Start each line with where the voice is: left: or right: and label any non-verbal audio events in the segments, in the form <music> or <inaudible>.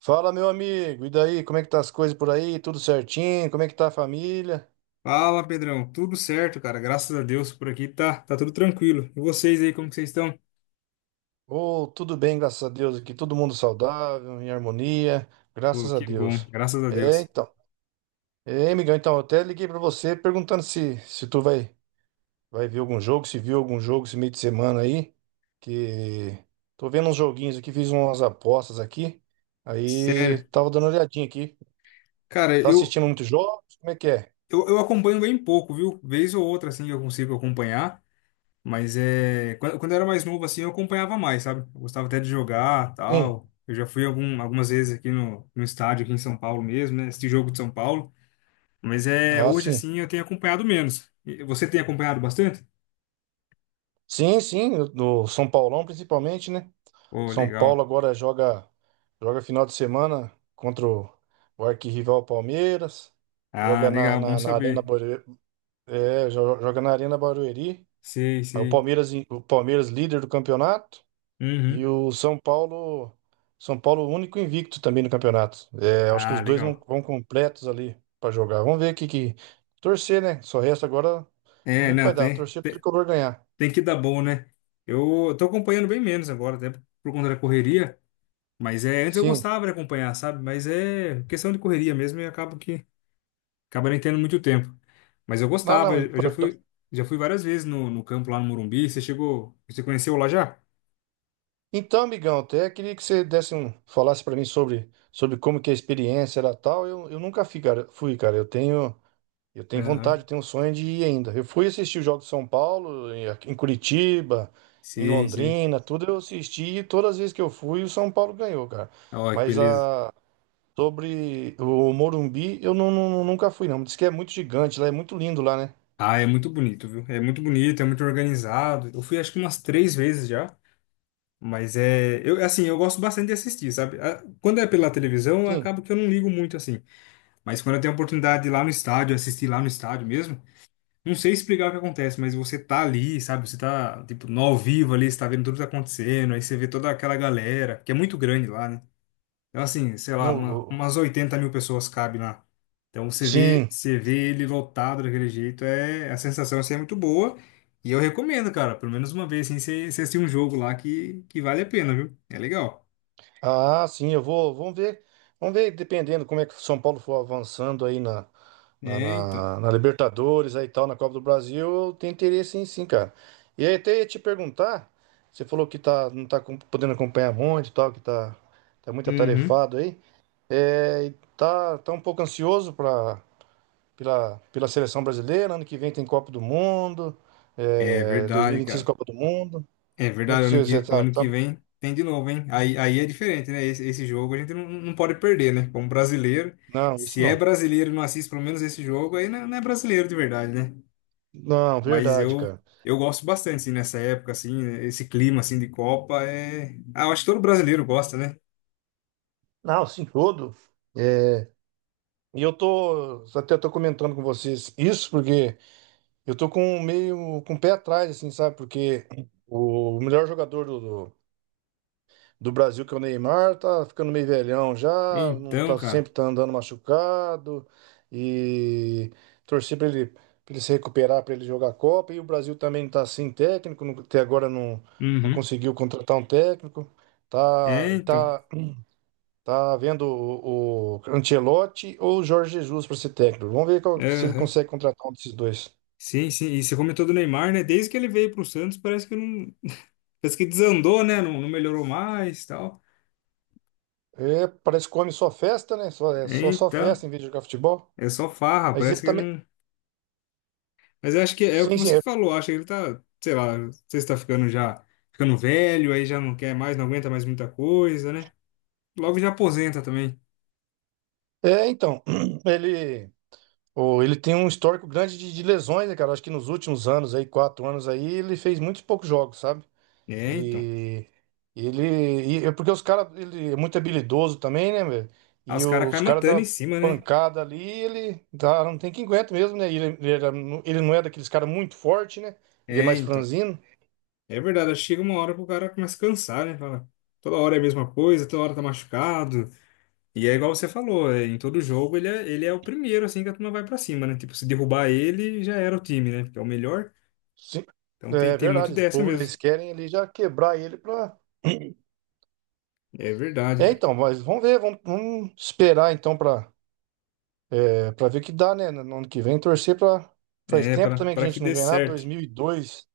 right: Fala, meu amigo, e daí? Como é que tá as coisas por aí? Tudo certinho? Como é que tá a família?
left: Fala, Pedrão. Tudo certo, cara. Graças a Deus por aqui tá, tá tudo tranquilo. E vocês aí, como que vocês estão?
right: Ou tudo bem, graças a Deus, aqui todo mundo saudável, em harmonia,
left: Pô,
right: graças a
left: que bom.
right: Deus.
left: Graças a
right: É,
left: Deus.
right: então. É, amigão, então, eu até liguei pra você perguntando se tu vai ver algum jogo, se viu algum jogo esse meio de semana aí, que tô vendo uns joguinhos aqui, fiz umas apostas aqui. Aí
left: Sério.
right: tava dando uma olhadinha aqui.
left: Cara,
right: Tá
left: eu,
right: assistindo muitos jogos? Como é que é?
left: eu, eu acompanho bem pouco, viu? Vez ou outra, assim, eu consigo acompanhar. Mas é... Quando eu era mais novo, assim, eu acompanhava mais, sabe? Eu gostava até de jogar,
right: Sim.
left: tal. Eu já fui algumas vezes aqui no estádio, aqui em São Paulo mesmo, né? Esse jogo de São Paulo. Mas é...
right: Ah,
left: Hoje,
right: sim.
left: assim, eu tenho acompanhado menos. E você tem acompanhado bastante?
right: Sim, sim, do São Paulão principalmente, né?
left: Pô,
right: São Paulo
left: legal.
right: agora joga final de semana contra o arquirrival Palmeiras.
left: Ah,
right: Joga na,
left: legal. Bom
right: na, na Arena
left: saber.
right: Barueri, joga na Arena Barueri.
left: Sei,
right: Aí
left: sei.
right: O Palmeiras líder do campeonato e
left: Uhum.
right: o São Paulo único invicto também no campeonato. É, acho que os
left: Ah,
right: dois vão,
left: legal.
right: vão completos ali para jogar. Vamos ver o que que torcer, né? Só resta agora vamos
left: É,
right: ver o que vai
left: não,
right: dar. Torcer pro
left: tem,
right: tricolor ganhar.
left: tem que dar bom, né? Eu tô acompanhando bem menos agora, até por conta da correria, mas é, antes eu
right: Sim.
left: gostava de acompanhar, sabe? Mas é questão de correria mesmo e acabo que acaba nem tendo muito tempo. Mas eu
right: Não,
left: gostava,
right: não,
left: eu
right: importante.
left: já fui várias vezes no campo lá no Morumbi. Você chegou, você conheceu lá já?
right: Então, amigão, até queria que você desse um, falasse para mim sobre, sobre como que é a experiência era tal. Eu nunca fui, cara. Fui, cara. Eu tenho vontade,
left: Aham.
right: eu tenho um sonho de ir ainda. Eu fui assistir o jogo de São Paulo, em aqui em Curitiba, em
left: Sim, sim.
right: Londrina, tudo eu assisti e todas as vezes que eu fui, o São Paulo ganhou, cara.
left: Olha que
right: Mas
left: beleza.
right: a, sobre o Morumbi, eu não, não- nunca fui, não. Diz que é muito gigante lá, é muito lindo lá, né?
left: Ah, é muito bonito, viu? É muito bonito, é muito organizado. Eu fui acho que umas 3 vezes já. Mas é, eu assim, eu gosto bastante de assistir, sabe? Ah, quando é pela televisão,
right: Sim.
left: acaba que eu não ligo muito assim. Mas quando eu tenho a oportunidade de ir lá no estádio, assistir lá no estádio mesmo, não sei explicar o que acontece, mas você tá ali, sabe? Você tá tipo no ao vivo ali, você tá vendo tudo que tá acontecendo, aí você vê toda aquela galera, que é muito grande lá, né? Então, assim, sei lá,
right: Não,
left: umas
right: o-
left: 80 mil pessoas cabe lá. Então,
right: sim.
left: você vê ele lotado daquele jeito, é, a sensação assim, é muito boa. E eu recomendo, cara, pelo menos uma vez, assim, você assistir um jogo lá que vale a pena, viu? É legal.
right: Ah, sim, eu vou. Vamos ver. Vamos ver, dependendo como é que o São Paulo for avançando aí
left: É, então.
right: na Libertadores aí e tal, na Copa do Brasil, eu tenho interesse em sim, cara. E aí até ia te perguntar, você falou que tá, não podendo acompanhar muito e tal, tá muito
left: Uhum.
right: atarefado aí. É, e tá um pouco ansioso pela seleção brasileira, ano que vem tem Copa do Mundo,
left: É
right: é,
left: verdade,
right: 2026
left: cara.
right: Copa do Mundo.
left: É
right: Como é que
left: verdade,
right: você tá,
left: ano que vem tem de novo, hein? Aí é diferente, né? Esse jogo a gente não pode perder, né? Como brasileiro.
right: Não, isso
left: Se é
right: não.
left: brasileiro e não assiste pelo menos esse jogo, aí não, não é brasileiro de verdade, né?
right: Não,
left: Mas
right: verdade,
left: eu
right: cara.
left: eu gosto bastante assim, nessa época assim, esse clima assim de Copa é, ah, eu acho que todo brasileiro gosta, né?
right: Não, sim, todo. É, e eu tô, até tô comentando com vocês isso porque eu tô com meio com o pé atrás, assim, sabe? Porque o melhor jogador do Brasil, que é o Neymar, tá ficando meio velhão já, não
left: Então,
right: tá
left: cara.
right: sempre tá andando machucado e torcer para ele, pra ele se recuperar, para ele jogar a Copa. E o Brasil também tá sem técnico, até agora não
left: Uhum.
right: conseguiu contratar um técnico. Tá,
left: É, então.
right: tá Tá vendo o Ancelotti ou o Jorge Jesus para ser técnico. Vamos ver se ele
left: Aham.
right: consegue contratar um desses dois.
left: Sim, sim. E você comentou do Neymar, né? Desde que ele veio pro Santos, parece que não, parece que desandou, né? Não melhorou mais, tal.
right: É, parece que come só festa, né? Só
left: Então,
right: festa em vez de jogar futebol.
left: é só farra,
right: Mas ele
left: parece que
right: também.
left: não. Mas eu acho que é o
right: Sim,
left: que
right: sim.
left: você
right: É,
left: falou, acho que ele tá, sei lá, não sei se tá ficando já ficando velho, aí já não quer mais, não aguenta mais muita coisa, né? Logo já aposenta também.
right: É, então. <clears throat> Ele, ele tem um histórico grande de lesões, né, cara? Acho que nos últimos anos aí, 4 anos aí, ele fez muitos poucos jogos, sabe?
left: É, então.
right: E ele. E é porque os caras. Ele é muito habilidoso também, né, velho?
left: Ah,
right: E
left: os caras
right: os
left: caem
right: caras
left: matando em
right: da
left: cima, né?
right: pancada ali, ele dá, não tem quem aguenta mesmo, né? Ele não é daqueles caras muito forte, né? Ele é
left: É,
right: mais
left: então.
right: franzino.
left: É verdade, acho que chega uma hora que o cara começa a cansar, né? Fala, toda hora é a mesma coisa, toda hora tá machucado. E é igual você falou, é, em todo jogo ele é o primeiro, assim, que a turma vai pra cima, né? Tipo, se derrubar ele, já era o time, né? Porque é o melhor.
right: Sim,
left: Então tem,
right: é
left: tem muito
right: verdade. O
left: dessa
right: povo, eles
left: mesmo.
right: querem ali já quebrar ele pra.
left: É verdade,
right: É,
left: cara.
right: então, mas vamos ver, vamos esperar então pra ver o que dá, né? No ano que vem, torcer pra. Faz
left: É,
right: tempo também que
left: pra
right: a
left: que
right: gente não
left: dê
right: ganha nada, dois
left: certo.
right: mil e dois.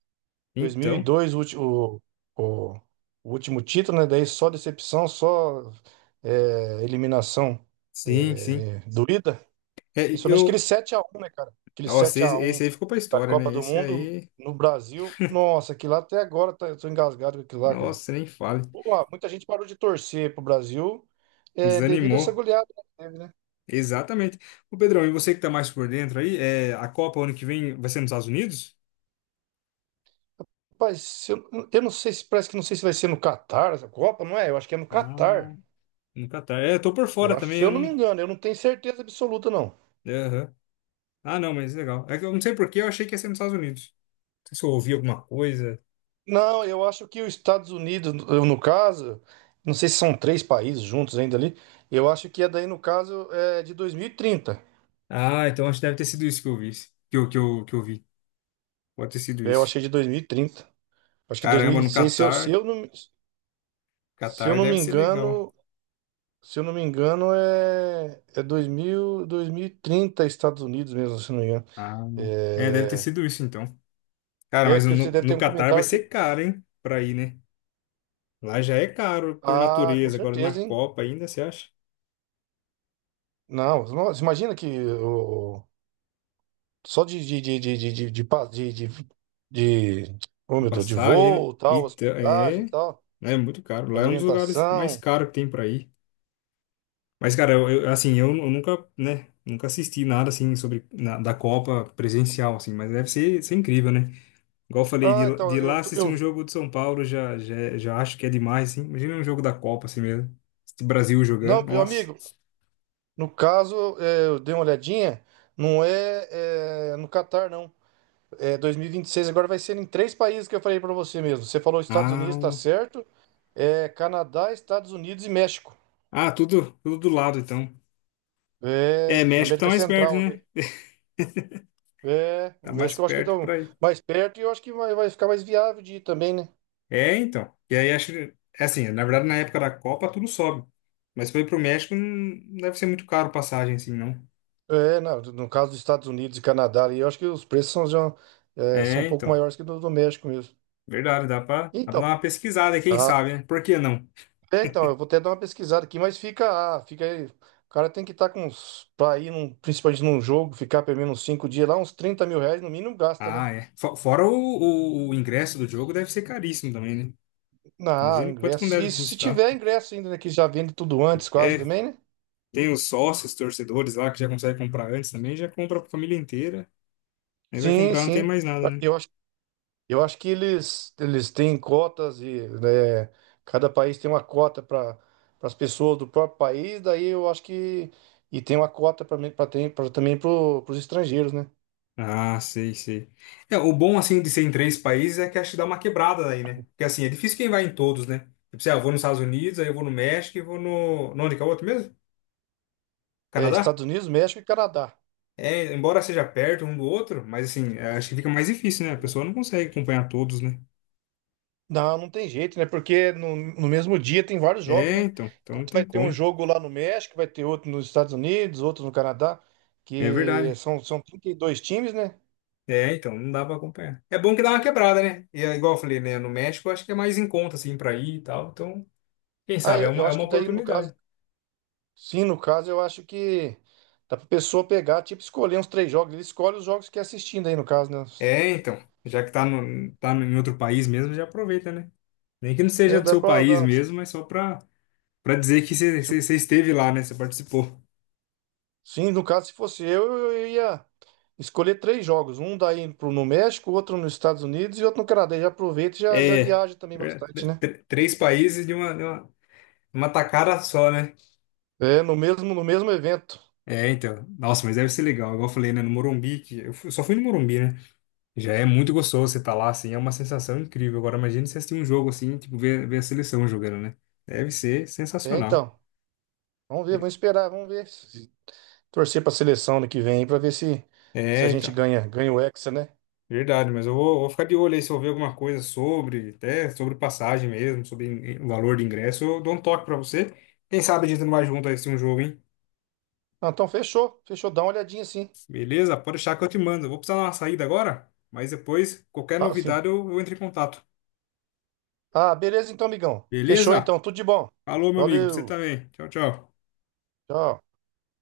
left: Então,
right: 2002, o, ulti- o- o último título, né? Daí só decepção, só eliminação
left: sim, sim.
right: doída.
left: É,
right: Principalmente aquele
left: eu.
right: 7-1 né, cara? Aquele
left: Nossa,
right: sete a
left: esse
right: um
left: aí ficou pra
right: da
left: história,
right: Copa
left: né?
right: do
left: Esse
right: Mundo
left: aí.
right: no Brasil. Nossa, aquilo lá até agora eu tô engasgado com aquilo lá, cara.
left: Nossa, nem fale.
right: Pô, ah, muita gente parou de torcer pro Brasil devido a essa
left: Desanimou.
right: goleada que teve, né?
left: Exatamente. Ô Pedrão, e você que tá mais por dentro aí, é, a Copa ano que vem vai ser nos Estados Unidos?
right: Rapaz, se eu, eu não sei se parece que não sei se vai ser no Catar essa Copa, não é? Eu acho que é no Catar.
left: Ah, no Catar. É, eu tô por
right: Eu
left: fora
right: acho, se
left: também, eu
right: eu não me
left: não...
right: engano, eu não tenho certeza absoluta, não.
left: é, aham. Ah, não, mas legal. É que eu não sei por que eu achei que ia ser nos Estados Unidos. Não sei se eu ouvi alguma coisa.
right: Não, eu acho que os Estados Unidos, eu, no caso, não sei se são três países juntos ainda ali, eu acho que é daí, no caso, é de 2030.
left: Ah, então acho que deve ter sido isso que eu vi. Que eu vi. Pode ter sido
right: Eu
left: isso.
right: achei de 2030. Acho que dois mil e
left: Caramba,
right: vinte e
left: no
right: seis
left: Catar.
right: se eu
left: Catar
right: não
left: deve
right: me
left: ser legal.
right: engano, se eu não me engano, é 2030 Estados Unidos mesmo, se eu não me engano.
left: Ah, é, deve ter
right: É,
left: sido isso então. Cara,
right: é
left: mas
right: que você deve ter
left: no
right: um
left: Catar vai
right: comentário que...
left: ser caro, hein? Pra ir, né? Lá já é caro por
right: Ah, com
left: natureza. Agora na
right: certeza, hein?
left: Copa ainda, você acha?
right: Não, nossa, imagina que... Só de- oh meu Deus, de
left: Passagem, né?
right: voo, tal,
left: Então, é
right: hospedagem, tal,
left: né, muito caro. Lá é um dos lugares mais
right: alimentação.
left: caros que tem pra ir. Mas, cara, assim, eu nunca, né, nunca assisti nada, assim, sobre, da Copa presencial, assim, mas deve ser incrível, né? Igual eu falei,
right: Ah, então,
left: de lá assistir um jogo de São Paulo, já acho que é demais, assim. Imagina um jogo da Copa, assim mesmo. Esse Brasil jogando,
right: não, meu
left: nossa.
right: amigo, no caso, eu dei uma olhadinha, não é, no Catar, não. É dois mil e vinte e seis agora vai ser em três países que eu falei pra você mesmo. Você falou Estados Unidos, tá
left: Ah,
right: certo? É Canadá, Estados Unidos e México.
left: tudo, tudo do lado, então. É,
right: É, na
left: México tá
right: América
left: mais perto,
right: Central ali.
left: né?
right: É,
left: Tá
right: o
left: mais
right: México eu acho que
left: perto
right: estão
left: pra ir.
right: mais perto e eu acho que vai ficar mais viável de ir também, né?
left: É, então. E aí acho que, é assim, na verdade na época da Copa tudo sobe. Mas foi pro México não deve ser muito caro passagem assim, não.
right: É, não, no caso dos Estados Unidos e Canadá, ali, eu acho que os preços são
left: É,
right: um pouco
left: então.
right: maiores que do México mesmo.
left: Verdade, dá pra
right: Então,
left: dar uma pesquisada, quem
right: ah,
left: sabe, né? Por que não?
right: então, eu vou até dar uma pesquisada aqui, mas fica, ah, fica aí. O cara tem que estar com uns, pra ir num, principalmente num jogo, ficar pelo menos uns 5 dias lá, uns R$ 30.000 no mínimo gasta, né?
left: Ah, é. Fora o ingresso do jogo deve ser caríssimo também, né?
right: Ah, o
left: Imagina quanto que não
right: ingresso.
left: deve
right: E se
left: custar.
right: tiver ingresso ainda, né, que já vende tudo antes quase
left: É,
right: também, né?
left: tem os sócios, torcedores lá que já conseguem comprar antes também, já compra pra família inteira. Aí vai
right: Sim,
left: comprar, não tem
right: sim.
left: mais nada, né?
right: Eu Eu acho que eles têm cotas e né, cada país tem uma cota para as pessoas do próprio país, daí eu acho que e tem uma cota para também para os estrangeiros, né?
left: Ah, sei, sei. É, o bom, assim, de ser em 3 países é que acho que dá uma quebrada aí, né? Porque, assim, é difícil quem vai em todos, né? Tipo, sei lá, eu vou nos Estados Unidos, aí eu vou no México e vou no... no onde que é o outro mesmo?
right: É,
left: Canadá?
right: Estados Unidos, México e Canadá.
left: É, embora seja perto um do outro, mas, assim, é, acho que fica mais difícil, né? A pessoa não consegue acompanhar todos, né?
right: Não, não tem jeito, né? Porque no mesmo dia tem vários jogos,
left: É,
right: né?
left: então. Então não
right: Enquanto
left: tem
right: vai ter um
left: como.
right: jogo lá no México, vai ter outro nos Estados Unidos, outro no Canadá,
left: É
right: que
left: verdade.
right: são 32 times, né?
left: É, então, não dá pra acompanhar. É bom que dá uma quebrada, né? E, é igual eu falei, né? No México, eu acho que é mais em conta, assim, pra ir e tal. Então, quem
right: Ah,
left: sabe,
right: eu
left: é
right: acho
left: uma
right: que daí, no caso,
left: oportunidade.
right: sim, no caso, eu acho que dá pra pessoa pegar, tipo, escolher uns três jogos. Ele escolhe os jogos que é assistindo aí, no caso, né?
left: É, então, já que tá, no, tá no- em outro país mesmo, já aproveita, né? Nem que não seja
right: É,
left: do
right: dá
left: seu
right: pra.
left: país
right: Dá-
left: mesmo, mas só pra dizer que
right: se-
left: você esteve lá, né? Você participou.
right: sim, no caso, se fosse eu ia escolher três jogos. Um daí pro, no México, outro nos Estados Unidos e outro no Canadá. E já aproveita e já
left: É,
right: viaja também
left: é,
right: bastante, né?
left: 3 países uma tacada só, né?
right: É, no mesmo evento.
left: É, então. Nossa, mas deve ser legal. Igual eu falei, né? No Morumbi, só fui no Morumbi, né? Já é muito gostoso você tá lá, assim, é uma sensação incrível. Agora, imagina você assistir um jogo assim, tipo, ver a seleção jogando, né? Deve ser
right: É,
left: sensacional.
right: então. Vamos ver, vamos esperar, vamos ver. Torcer pra seleção ano que vem aí pra ver se a gente
left: Então.
right: ganha o Hexa, né?
left: Verdade, mas eu vou ficar de olho aí se eu ver alguma coisa sobre, até sobre passagem mesmo, sobre o valor de ingresso, eu dou um toque pra você. Quem sabe a gente não vai junto a esse um jogo, hein?
right: Ah, então fechou, fechou. Dá uma olhadinha sim.
left: Beleza? Pode deixar que eu te mando. Eu vou precisar dar uma saída agora, mas depois, qualquer
right: Ah, sim.
left: novidade, eu entro em contato.
right: Ah, beleza então, amigão. Fechou
left: Beleza?
right: então, tudo de bom.
left: Falou, meu amigo. Pra você
right: Valeu.
left: também. Tchau, tchau.
right: Tchau.